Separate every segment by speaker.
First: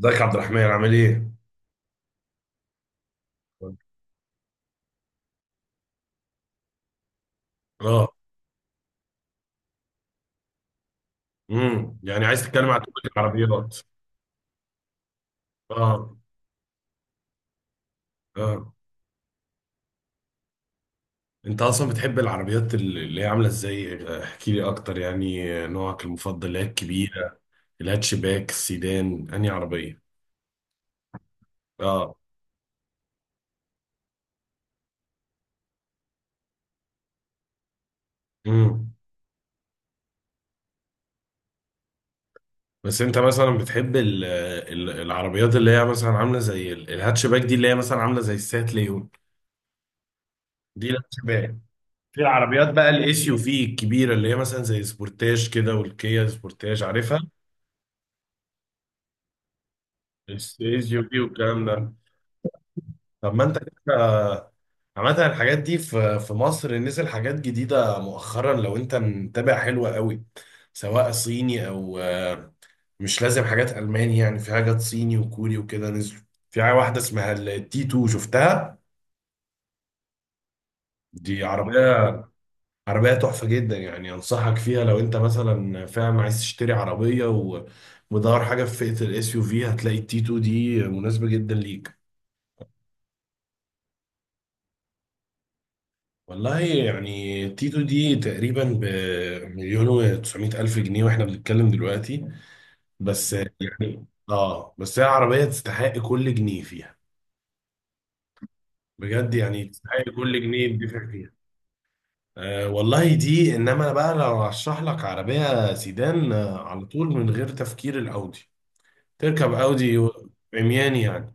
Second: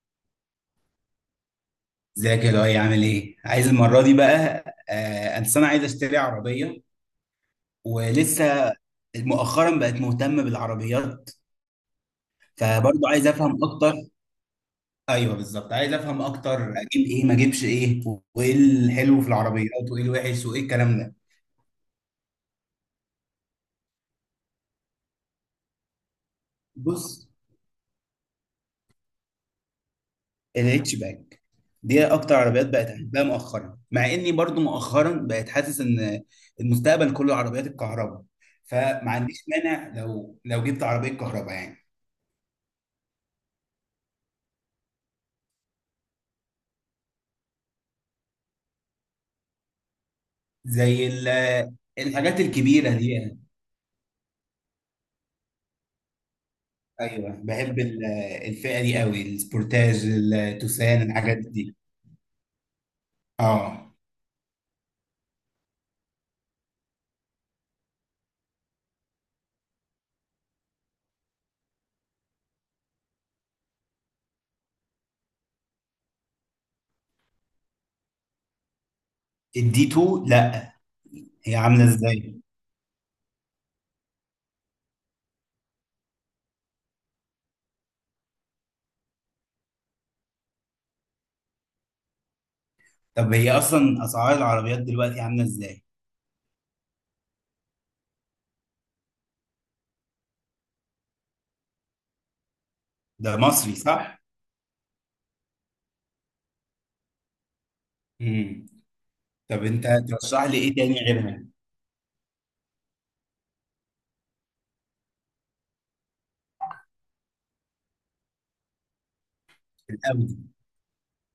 Speaker 1: ازيك يا عبد الرحمن عامل ايه؟
Speaker 2: ازيك يا لؤي، عامل ايه؟ عايز المرة دي بقى. آه، أصل أنا عايز أشتري عربية
Speaker 1: اه.
Speaker 2: ولسه. مؤخرا بقت مهتمة بالعربيات،
Speaker 1: يعني عايز تتكلم عن
Speaker 2: فبرضه
Speaker 1: توبيك
Speaker 2: عايز أفهم
Speaker 1: العربيات.
Speaker 2: أكتر. أيوه بالظبط، عايز
Speaker 1: اه.
Speaker 2: أفهم أكتر أجيب إيه ما أجيبش إيه، وإيه
Speaker 1: اه،
Speaker 2: الحلو في العربيات وإيه الوحش وإيه الكلام ده.
Speaker 1: انت اصلا بتحب العربيات اللي هي عامله ازاي؟ احكي لي اكتر، يعني نوعك المفضل اللي هي
Speaker 2: بص،
Speaker 1: الكبيره، الهاتشباك، السيدان، انهي عربيه؟
Speaker 2: الاتش باك دي
Speaker 1: اه.
Speaker 2: أكتر عربيات بقت أحبها مؤخرا، مع إني برضه مؤخرا بقت حاسس إن المستقبل كله عربيات الكهرباء،
Speaker 1: امم
Speaker 2: فما عنديش مانع لو جبت عربية كهرباء يعني.
Speaker 1: بس انت مثلا بتحب العربيات اللي هي مثلا عامله زي الهاتشباك دي، اللي هي مثلا عامله زي السات ليون؟ دي
Speaker 2: زي
Speaker 1: الهاتشباك.
Speaker 2: ال-
Speaker 1: في
Speaker 2: الحاجات
Speaker 1: العربيات بقى
Speaker 2: الكبيرة دي
Speaker 1: الاس يو
Speaker 2: أنا.
Speaker 1: في الكبيره اللي هي مثلا زي سبورتاج كده، والكيا سبورتاج، عارفها؟
Speaker 2: أيوه بحب الفئة دي قوي، السبورتاج
Speaker 1: استيز
Speaker 2: التوسان
Speaker 1: يوجي
Speaker 2: الحاجات
Speaker 1: والكلام
Speaker 2: دي.
Speaker 1: ده. طب ما انت
Speaker 2: اه،
Speaker 1: كده. عامة الحاجات دي في مصر نزل حاجات جديدة مؤخرا لو انت متابع، حلوة قوي، سواء صيني او مش لازم حاجات ألماني، يعني في حاجات صيني وكوري وكده نزلوا. في حاجة واحدة اسمها التي 2 شفتها؟
Speaker 2: الدي 2، لا
Speaker 1: دي
Speaker 2: هي عاملة
Speaker 1: عربية
Speaker 2: ازاي؟
Speaker 1: عربية تحفة جدا، يعني أنصحك فيها لو أنت مثلا فعلا عايز تشتري عربية ومدور حاجة في فئة الإس يو في، هتلاقي التي 2 دي مناسبة جدا ليك.
Speaker 2: طب هي أصلا أسعار العربيات دلوقتي عاملة ازاي؟
Speaker 1: والله يعني تيتو دي تقريبا بمليون وتسعمائة ألف جنيه واحنا بنتكلم دلوقتي، بس
Speaker 2: ده مصري
Speaker 1: يعني
Speaker 2: صح؟
Speaker 1: اه، بس هي عربية تستحق كل جنيه فيها.
Speaker 2: امم.
Speaker 1: بجد
Speaker 2: طب
Speaker 1: يعني
Speaker 2: أنت
Speaker 1: تستحق كل
Speaker 2: ترشح لي
Speaker 1: جنيه
Speaker 2: إيه تاني
Speaker 1: يدفع فيها.
Speaker 2: غيرها؟
Speaker 1: آه والله دي، انما انا بقى لو هشرح لك عربية سيدان، على طول من غير تفكير، الأودي. تركب أودي
Speaker 2: الأودي،
Speaker 1: عميان يعني.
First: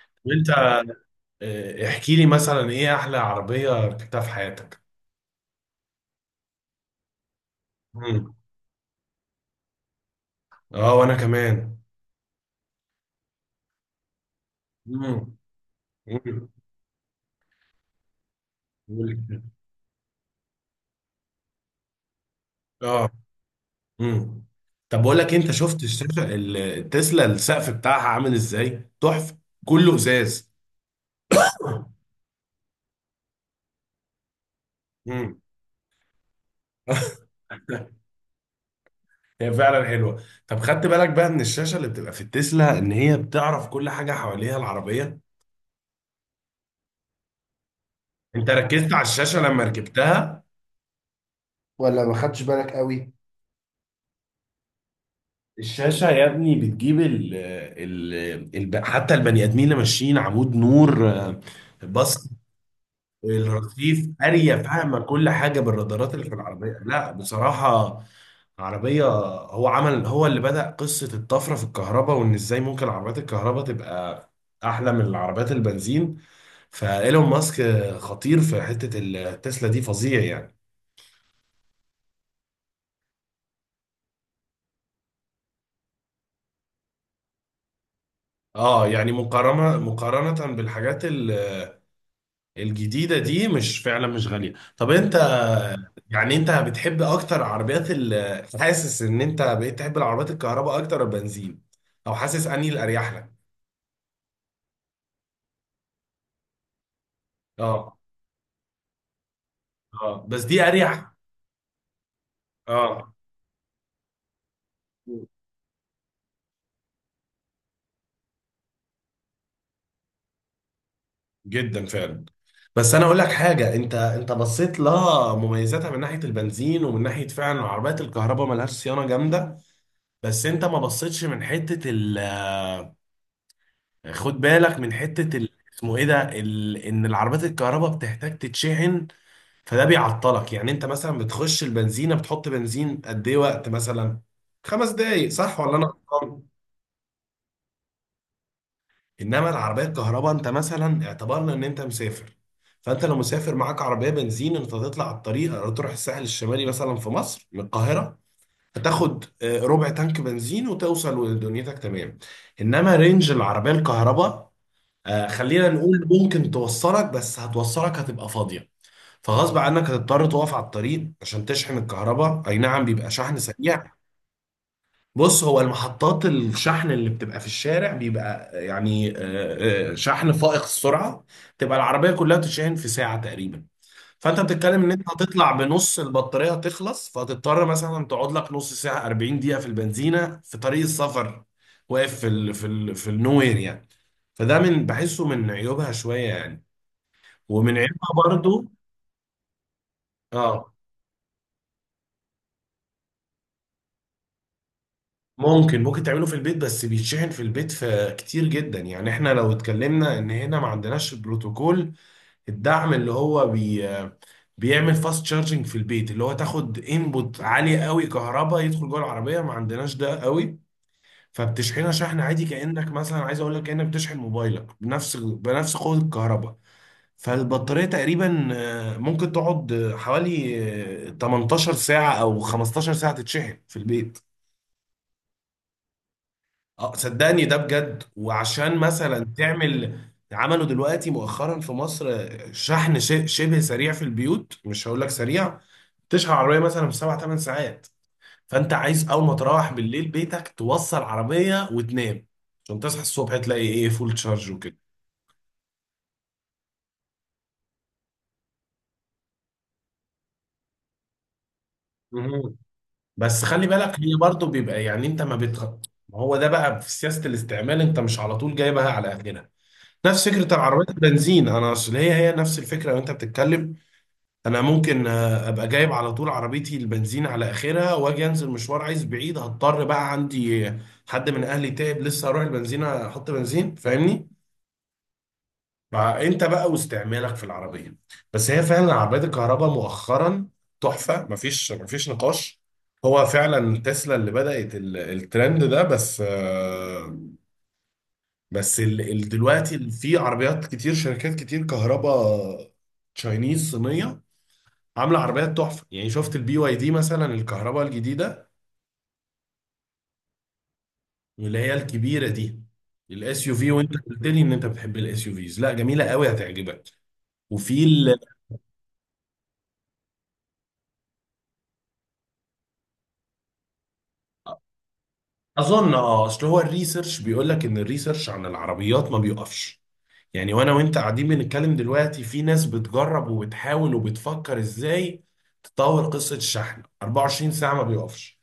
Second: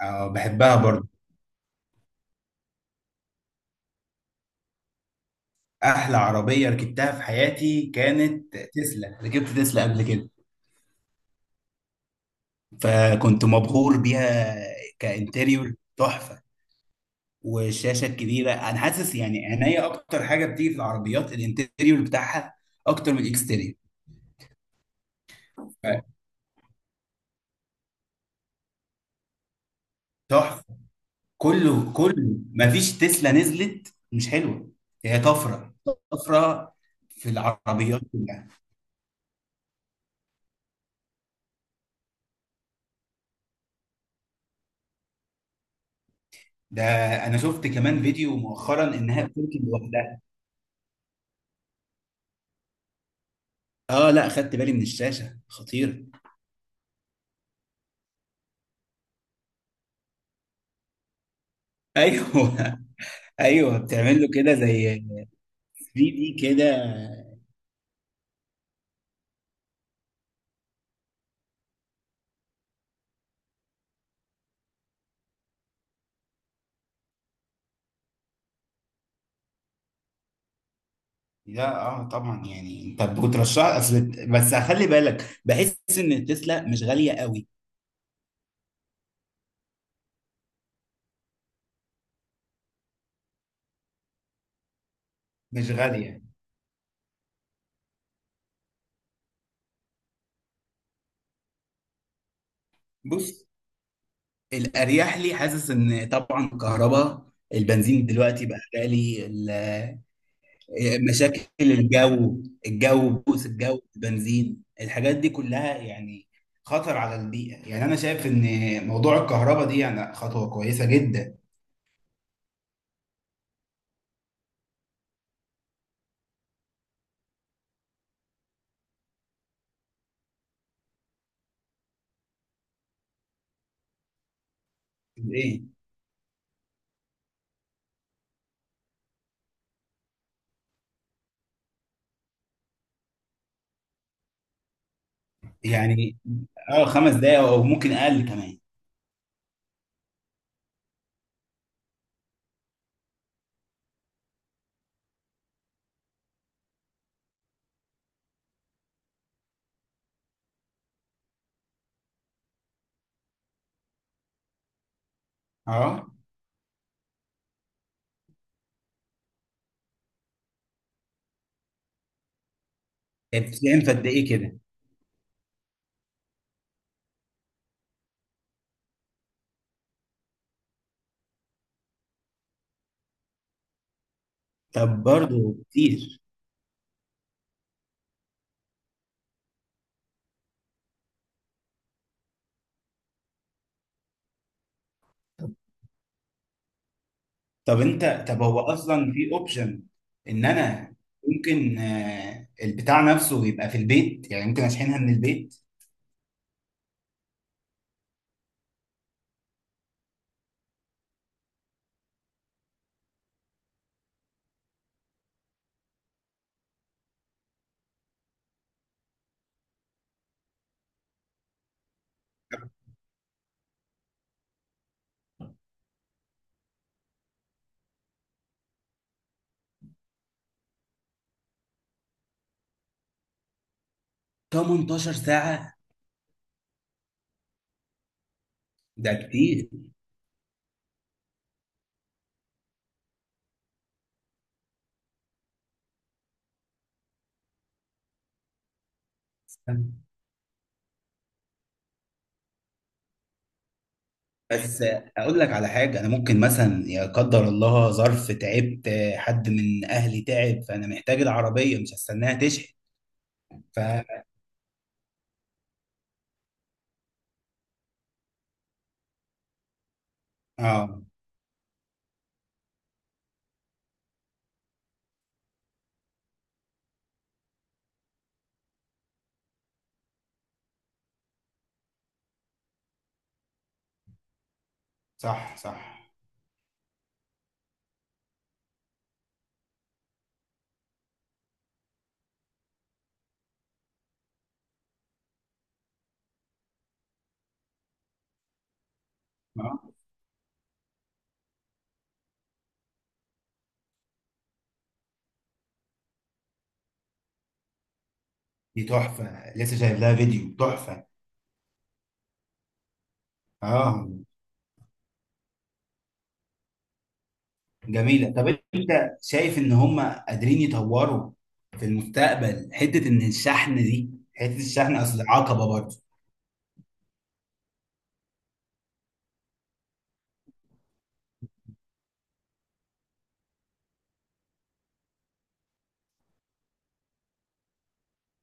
Speaker 2: اه
Speaker 1: وانت
Speaker 2: بحبها برضه.
Speaker 1: احكي لي مثلا ايه احلى عربية ركبتها في حياتك؟
Speaker 2: أحلى عربية ركبتها في حياتي
Speaker 1: مم.
Speaker 2: كانت تسلا، ركبت تسلا قبل كده
Speaker 1: اه وانا كمان.
Speaker 2: فكنت مبهور بيها.
Speaker 1: مم.
Speaker 2: كانتريور تحفة، والشاشه الكبيره، انا حاسس
Speaker 1: مم.
Speaker 2: يعني عينيا اكتر حاجه بتيجي في العربيات الانتيريور بتاعها
Speaker 1: اه.
Speaker 2: اكتر من الاكستيريور.
Speaker 1: امم طب بقول لك إيه، انت شفت الشاشه التسلا، السقف بتاعها عامل ازاي تحفه، كله ازاز.
Speaker 2: تحفه، كله كله مفيش تسلا نزلت مش حلوه. هي
Speaker 1: امم.
Speaker 2: طفره، طفره في العربيات كلها.
Speaker 1: هي فعلا حلوه. طب خدت بالك بقى من الشاشه اللي بتبقى في التسلا ان هي بتعرف كل حاجه حواليها العربيه؟
Speaker 2: ده انا شفت كمان فيديو
Speaker 1: انت ركزت
Speaker 2: مؤخرا
Speaker 1: على
Speaker 2: انها
Speaker 1: الشاشه لما
Speaker 2: بتركب لوحدها.
Speaker 1: ركبتها ولا ما خدتش بالك قوي؟
Speaker 2: اه لا، خدت بالي من الشاشه، خطيره.
Speaker 1: الشاشة يا ابني بتجيب ال حتى البني آدمين اللي ماشيين عمود نور، بص،
Speaker 2: ايوه ايوه
Speaker 1: الرصيف،
Speaker 2: بتعمل له كده
Speaker 1: قارية
Speaker 2: زي
Speaker 1: فاهمة كل
Speaker 2: 3
Speaker 1: حاجة بالرادارات اللي في
Speaker 2: دي كده.
Speaker 1: العربية، لا بصراحة عربية. هو اللي بدأ قصة الطفرة في الكهرباء، وإن إزاي ممكن عربيات الكهرباء تبقى أحلى من العربيات البنزين. فإيلون ماسك خطير في حتة التسلا دي، فظيع يعني.
Speaker 2: لا اه طبعا، يعني انت بترشح اصل، بس خلي بالك، بحس ان التسلا مش غاليه قوي.
Speaker 1: اه يعني مقارنة مقارنة بالحاجات الجديدة دي، مش فعلا مش غالية. طب انت،
Speaker 2: مش غاليه.
Speaker 1: يعني انت بتحب اكتر عربيات ال، حاسس ان انت بقيت تحب العربيات الكهرباء اكتر ولا البنزين، او حاسس انهي الاريح لك؟
Speaker 2: بص، الاريح لي حاسس ان طبعا كهرباء.
Speaker 1: اه.
Speaker 2: البنزين دلوقتي بقى غالي.
Speaker 1: اه بس دي اريح.
Speaker 2: مشاكل الجو، الجو
Speaker 1: اه
Speaker 2: بوس الجو البنزين الحاجات دي كلها يعني، خطر على البيئه. يعني انا شايف ان موضوع الكهرباء دي يعني خطوه كويسه جدا.
Speaker 1: جدا فعلا. بس انا اقول لك حاجه، انت بصيت لها مميزاتها من ناحيه البنزين ومن ناحيه فعلا عربيات الكهرباء ملهاش صيانه جامده، بس انت ما بصيتش من حته ال، خد بالك من حته ال،
Speaker 2: ايه؟
Speaker 1: اسمه ايه ده، ال ان العربيات الكهرباء بتحتاج تتشحن، فده بيعطلك. يعني انت مثلا بتخش البنزينه بتحط بنزين قد ايه وقت، مثلا 5 دقايق صح ولا انا
Speaker 2: يعني
Speaker 1: غلطان؟
Speaker 2: اه 5 دقايق او ممكن اقل كمان.
Speaker 1: انما العربيه الكهرباء، انت مثلا اعتبرنا ان انت مسافر، فانت لو مسافر معاك عربيه بنزين انت هتطلع على الطريق أو تروح الساحل الشمالي مثلا في مصر من القاهره، هتاخد ربع تانك بنزين وتوصل ودنيتك تمام. انما رينج العربيه الكهرباء، خلينا نقول
Speaker 2: اه،
Speaker 1: ممكن توصلك بس هتوصلك هتبقى فاضيه. فغصب عنك هتضطر تقف على الطريق عشان تشحن الكهرباء، اي نعم بيبقى شحن
Speaker 2: بتتكلم في
Speaker 1: سريع.
Speaker 2: قد ايه كده؟
Speaker 1: بص، هو المحطات الشحن اللي بتبقى في الشارع بيبقى يعني شحن فائق السرعة، تبقى العربية كلها تشحن في ساعة تقريبا. فانت بتتكلم ان
Speaker 2: طب
Speaker 1: انت هتطلع
Speaker 2: برضه
Speaker 1: بنص
Speaker 2: كتير.
Speaker 1: البطارية تخلص فهتضطر مثلا تقعد لك نص ساعة 40 دقيقة في البنزينة في طريق السفر، واقف في النوير يعني. فده من بحسه من
Speaker 2: طب
Speaker 1: عيوبها شوية يعني. ومن
Speaker 2: طب
Speaker 1: عيوبها
Speaker 2: انت طب هو
Speaker 1: برضو.
Speaker 2: اصلا في اوبشن ان
Speaker 1: اه.
Speaker 2: انا ممكن، البتاع نفسه يبقى في البيت، يعني ممكن اشحنها من البيت.
Speaker 1: ممكن تعمله في البيت، بس بيتشحن في البيت في كتير جدا يعني. احنا لو اتكلمنا ان هنا ما عندناش بروتوكول الدعم اللي هو بيعمل فاست تشارجنج في البيت، اللي هو تاخد انبوت عالية قوي كهرباء يدخل جوه العربية، ما عندناش ده قوي. فبتشحنها شحن عادي، كأنك مثلا عايز اقول لك كأنك بتشحن موبايلك بنفس قوة الكهرباء. فالبطارية تقريبا ممكن تقعد حوالي 18 ساعة او 15 ساعة تتشحن في البيت.
Speaker 2: 18 ساعة؟
Speaker 1: اه صدقني ده بجد. وعشان
Speaker 2: ده
Speaker 1: مثلا
Speaker 2: كتير.
Speaker 1: تعمل، عملوا دلوقتي مؤخرا في مصر شحن شبه سريع في البيوت، مش هقول لك سريع، تشحن عربيه مثلا في 7 8 ساعات. فانت عايز اول ما تروح بالليل بيتك توصل عربيه وتنام، عشان تصحى الصبح تلاقي ايه، فول تشارج وكده.
Speaker 2: بس اقول لك على حاجة، انا ممكن مثلا يا قدر الله ظرف تعبت، حد من اهلي تعب، فانا محتاج العربية مش هستناها
Speaker 1: مهم.
Speaker 2: تشحن.
Speaker 1: بس خلي
Speaker 2: ف
Speaker 1: بالك هي برضو بيبقى يعني انت ما بتخ... ما هو ده بقى في سياسة الاستعمال، انت مش على طول جايبها على اخرها، نفس فكرة العربيات
Speaker 2: اه
Speaker 1: البنزين. انا اصل هي نفس الفكرة وانت بتتكلم. انا ممكن ابقى جايب على طول عربيتي البنزين على اخرها واجي انزل مشوار عايز بعيد، هضطر بقى عندي حد من اهلي تعب لسه هروح البنزينه احط بنزين، فاهمني؟
Speaker 2: صح صح.
Speaker 1: بقى انت بقى واستعمالك في العربيه. بس هي فعلا عربيات الكهرباء مؤخرا تحفه، مفيش نقاش. هو فعلا تسلا اللي بدأت الترند ده، بس بس دلوقتي
Speaker 2: آه.
Speaker 1: في عربيات كتير شركات كتير كهرباء، تشاينيز صينيه، عامله عربيات تحفه. يعني شفت البي واي دي مثلا الكهرباء الجديده؟
Speaker 2: دي تحفة، لسه شايف لها فيديو تحفة.
Speaker 1: اللي هي الكبيره دي، الاس يو في، وانت
Speaker 2: اه
Speaker 1: قلت لي ان انت بتحب الاس يو فيز، لا جميله قوي هتعجبك. وفي ال...
Speaker 2: جميلة. طب انت شايف ان هم قادرين يطوروا في المستقبل، حتة ان الشحن دي حتة الشحن اصل عقبة
Speaker 1: اظن
Speaker 2: برضه؟
Speaker 1: اه، اصل هو الريسيرش بيقول لك ان الريسيرش عن العربيات ما بيقفش، يعني وانا وانت قاعدين بنتكلم دلوقتي في ناس بتجرب وبتحاول وبتفكر ازاي تطور قصة الشحن، 24 ساعة ما بيقفش.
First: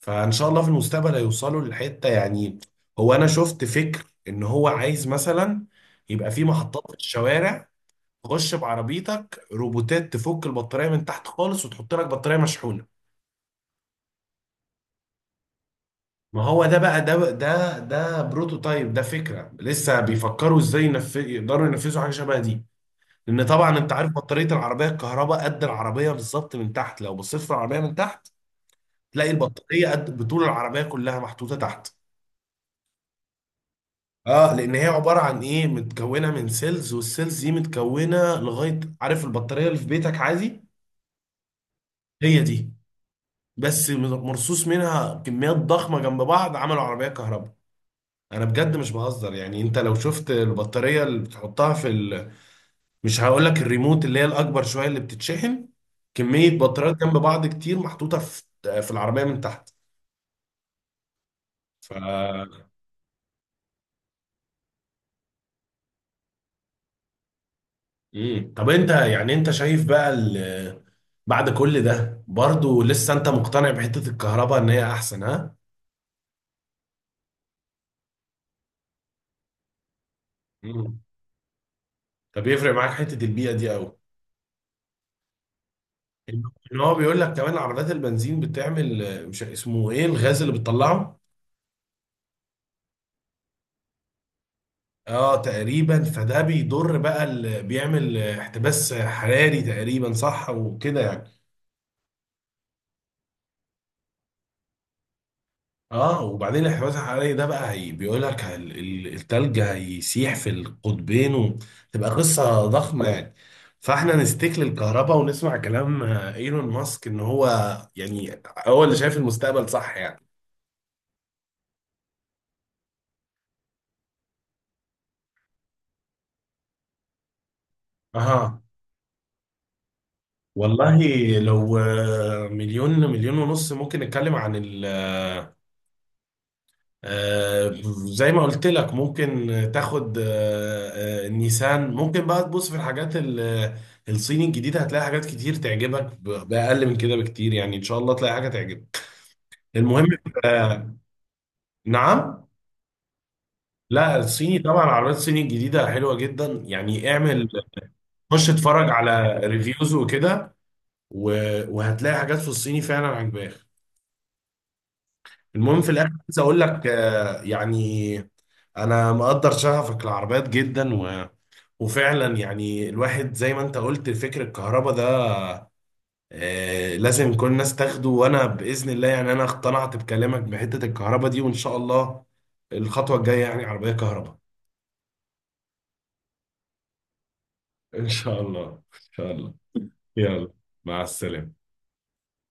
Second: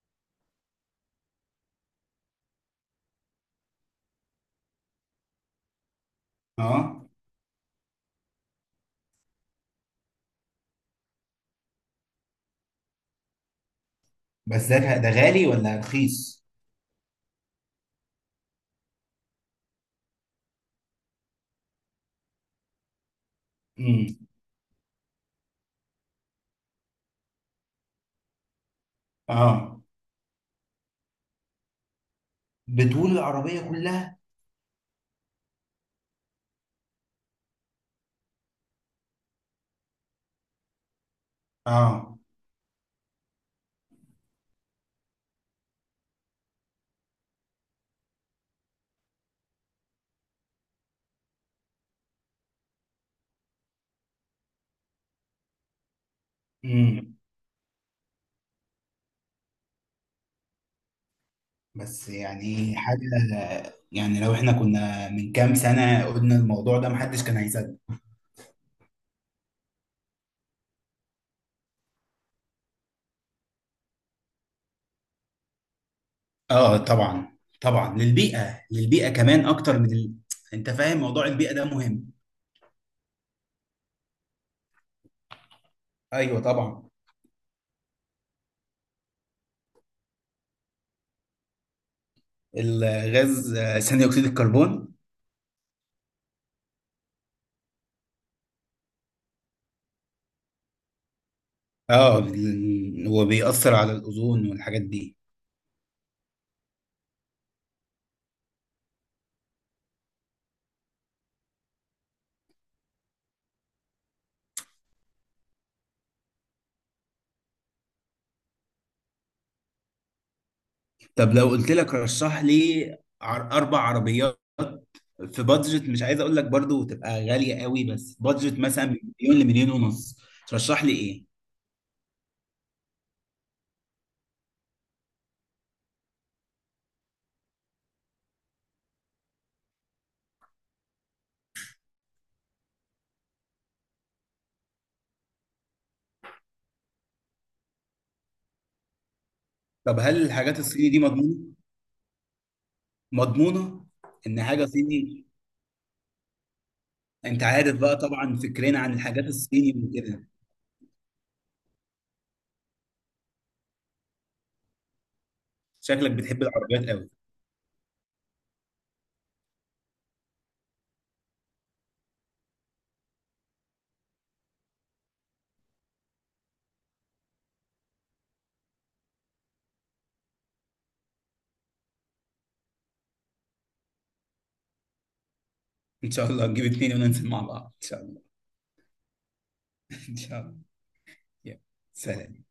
Speaker 1: فان شاء الله في المستقبل هيوصلوا للحتة يعني. هو انا شفت فكر ان هو عايز مثلا يبقى في محطات في
Speaker 2: اه
Speaker 1: الشوارع تخش بعربيتك روبوتات تفك البطارية من تحت خالص وتحط لك بطارية مشحونة.
Speaker 2: بس ده غالي ولا
Speaker 1: ما
Speaker 2: رخيص؟
Speaker 1: هو ده بقى، ده بروتوتايب، ده فكرة لسه بيفكروا ازاي يقدروا ينفذوا حاجة شبه دي. لان طبعا انت
Speaker 2: امم.
Speaker 1: عارف بطاريه العربيه الكهرباء قد العربيه بالظبط من تحت، لو بصيت في العربيه من تحت تلاقي
Speaker 2: اه،
Speaker 1: البطاريه قد بطول العربيه كلها محطوطه تحت.
Speaker 2: بطول العربية كلها.
Speaker 1: اه لان هي عباره عن ايه، متكونه من سيلز، والسيلز دي متكونه لغايه، عارف البطاريه اللي في بيتك عادي؟
Speaker 2: اه،
Speaker 1: هي دي، بس مرصوص منها كميات ضخمه جنب بعض، عملوا عربيه كهرباء. انا بجد مش بهزر يعني، انت لو شفت البطاريه اللي بتحطها في، مش هقول لك الريموت اللي هي الاكبر شويه اللي بتتشحن، كميه بطاريات جنب
Speaker 2: امم،
Speaker 1: بعض كتير محطوطه في العربيه من تحت. ف،
Speaker 2: بس يعني حاجة، يعني لو احنا كنا من كام سنة قلنا الموضوع ده محدش كان هيصدق.
Speaker 1: مم. طب انت يعني انت شايف بقى ال... بعد كل ده برضو لسه انت مقتنع بحته الكهرباء ان هي احسن، ها؟
Speaker 2: اه طبعا طبعا، للبيئة للبيئة كمان اكتر من ال... انت فاهم
Speaker 1: مم.
Speaker 2: موضوع البيئة ده مهم.
Speaker 1: طب يفرق معاك حته البيئه دي قوي،
Speaker 2: ايوه
Speaker 1: ان إن
Speaker 2: طبعا.
Speaker 1: هو بيقول لك كمان عربيات البنزين بتعمل مش اسمه ايه الغاز اللي بتطلعه؟
Speaker 2: الغاز، ثاني اكسيد الكربون.
Speaker 1: اه تقريبا، فده بيضر بقى ال... بيعمل احتباس حراري تقريبا صح وكده يعني.
Speaker 2: اه، هو بيأثر على الاوزون والحاجات دي.
Speaker 1: اه، وبعدين الانحباس الحراري ده بقى هي بيقول لك التلج هيسيح في القطبين وتبقى قصة ضخمة يعني. فاحنا نستك للكهرباء ونسمع كلام ايلون ماسك ان هو يعني هو اللي شايف المستقبل، صح يعني.
Speaker 2: طب لو قلت لك رشح لي اربع عربيات في بادجت، مش عايز اقول لك برضو تبقى غالية قوي، بس بادجت
Speaker 1: اه.
Speaker 2: مثلا من مليون لمليون ونص. ترشح لي
Speaker 1: والله،
Speaker 2: ايه؟
Speaker 1: لو مليون مليون ونص، ممكن نتكلم عن ال، آه، زي ما قلت لك ممكن تاخد النيسان، ممكن بقى تبص في الحاجات الصيني الجديدة، هتلاقي حاجات كتير تعجبك بأقل من كده بكتير يعني، إن شاء الله تلاقي حاجة تعجبك.
Speaker 2: طب
Speaker 1: المهم
Speaker 2: هل الحاجات الصيني
Speaker 1: آه،
Speaker 2: دي مضمونة؟
Speaker 1: نعم.
Speaker 2: مضمونة.
Speaker 1: لا
Speaker 2: ان
Speaker 1: الصيني
Speaker 2: حاجة
Speaker 1: طبعا، العربيات
Speaker 2: صيني،
Speaker 1: الصيني الجديدة حلوة جدا يعني،
Speaker 2: انت
Speaker 1: اعمل
Speaker 2: عارف بقى طبعا
Speaker 1: خش
Speaker 2: فكرنا
Speaker 1: اتفرج
Speaker 2: عن الحاجات
Speaker 1: على
Speaker 2: الصيني
Speaker 1: ريفيوز
Speaker 2: وكده.
Speaker 1: وكده، وهتلاقي حاجات في الصيني فعلا عجباك. المهم في الآخر
Speaker 2: شكلك
Speaker 1: عايز
Speaker 2: بتحب
Speaker 1: أقول لك
Speaker 2: العربيات قوي.
Speaker 1: يعني أنا مقدر شغفك العربيات جدا، وفعلا يعني الواحد زي ما انت قلت فكر الكهرباء ده لازم كل الناس تاخده، وانا باذن الله يعني انا اقتنعت بكلامك بحته الكهرباء دي، وان شاء الله الخطوه الجايه يعني عربيه كهرباء.
Speaker 2: ان شاء الله نجيب اتنين وننزل مع بعض ان شاء
Speaker 1: ان
Speaker 2: الله.
Speaker 1: شاء الله ان شاء الله.
Speaker 2: ان شاء
Speaker 1: يلا،
Speaker 2: الله.
Speaker 1: مع
Speaker 2: يلا.
Speaker 1: السلامه.
Speaker 2: سلام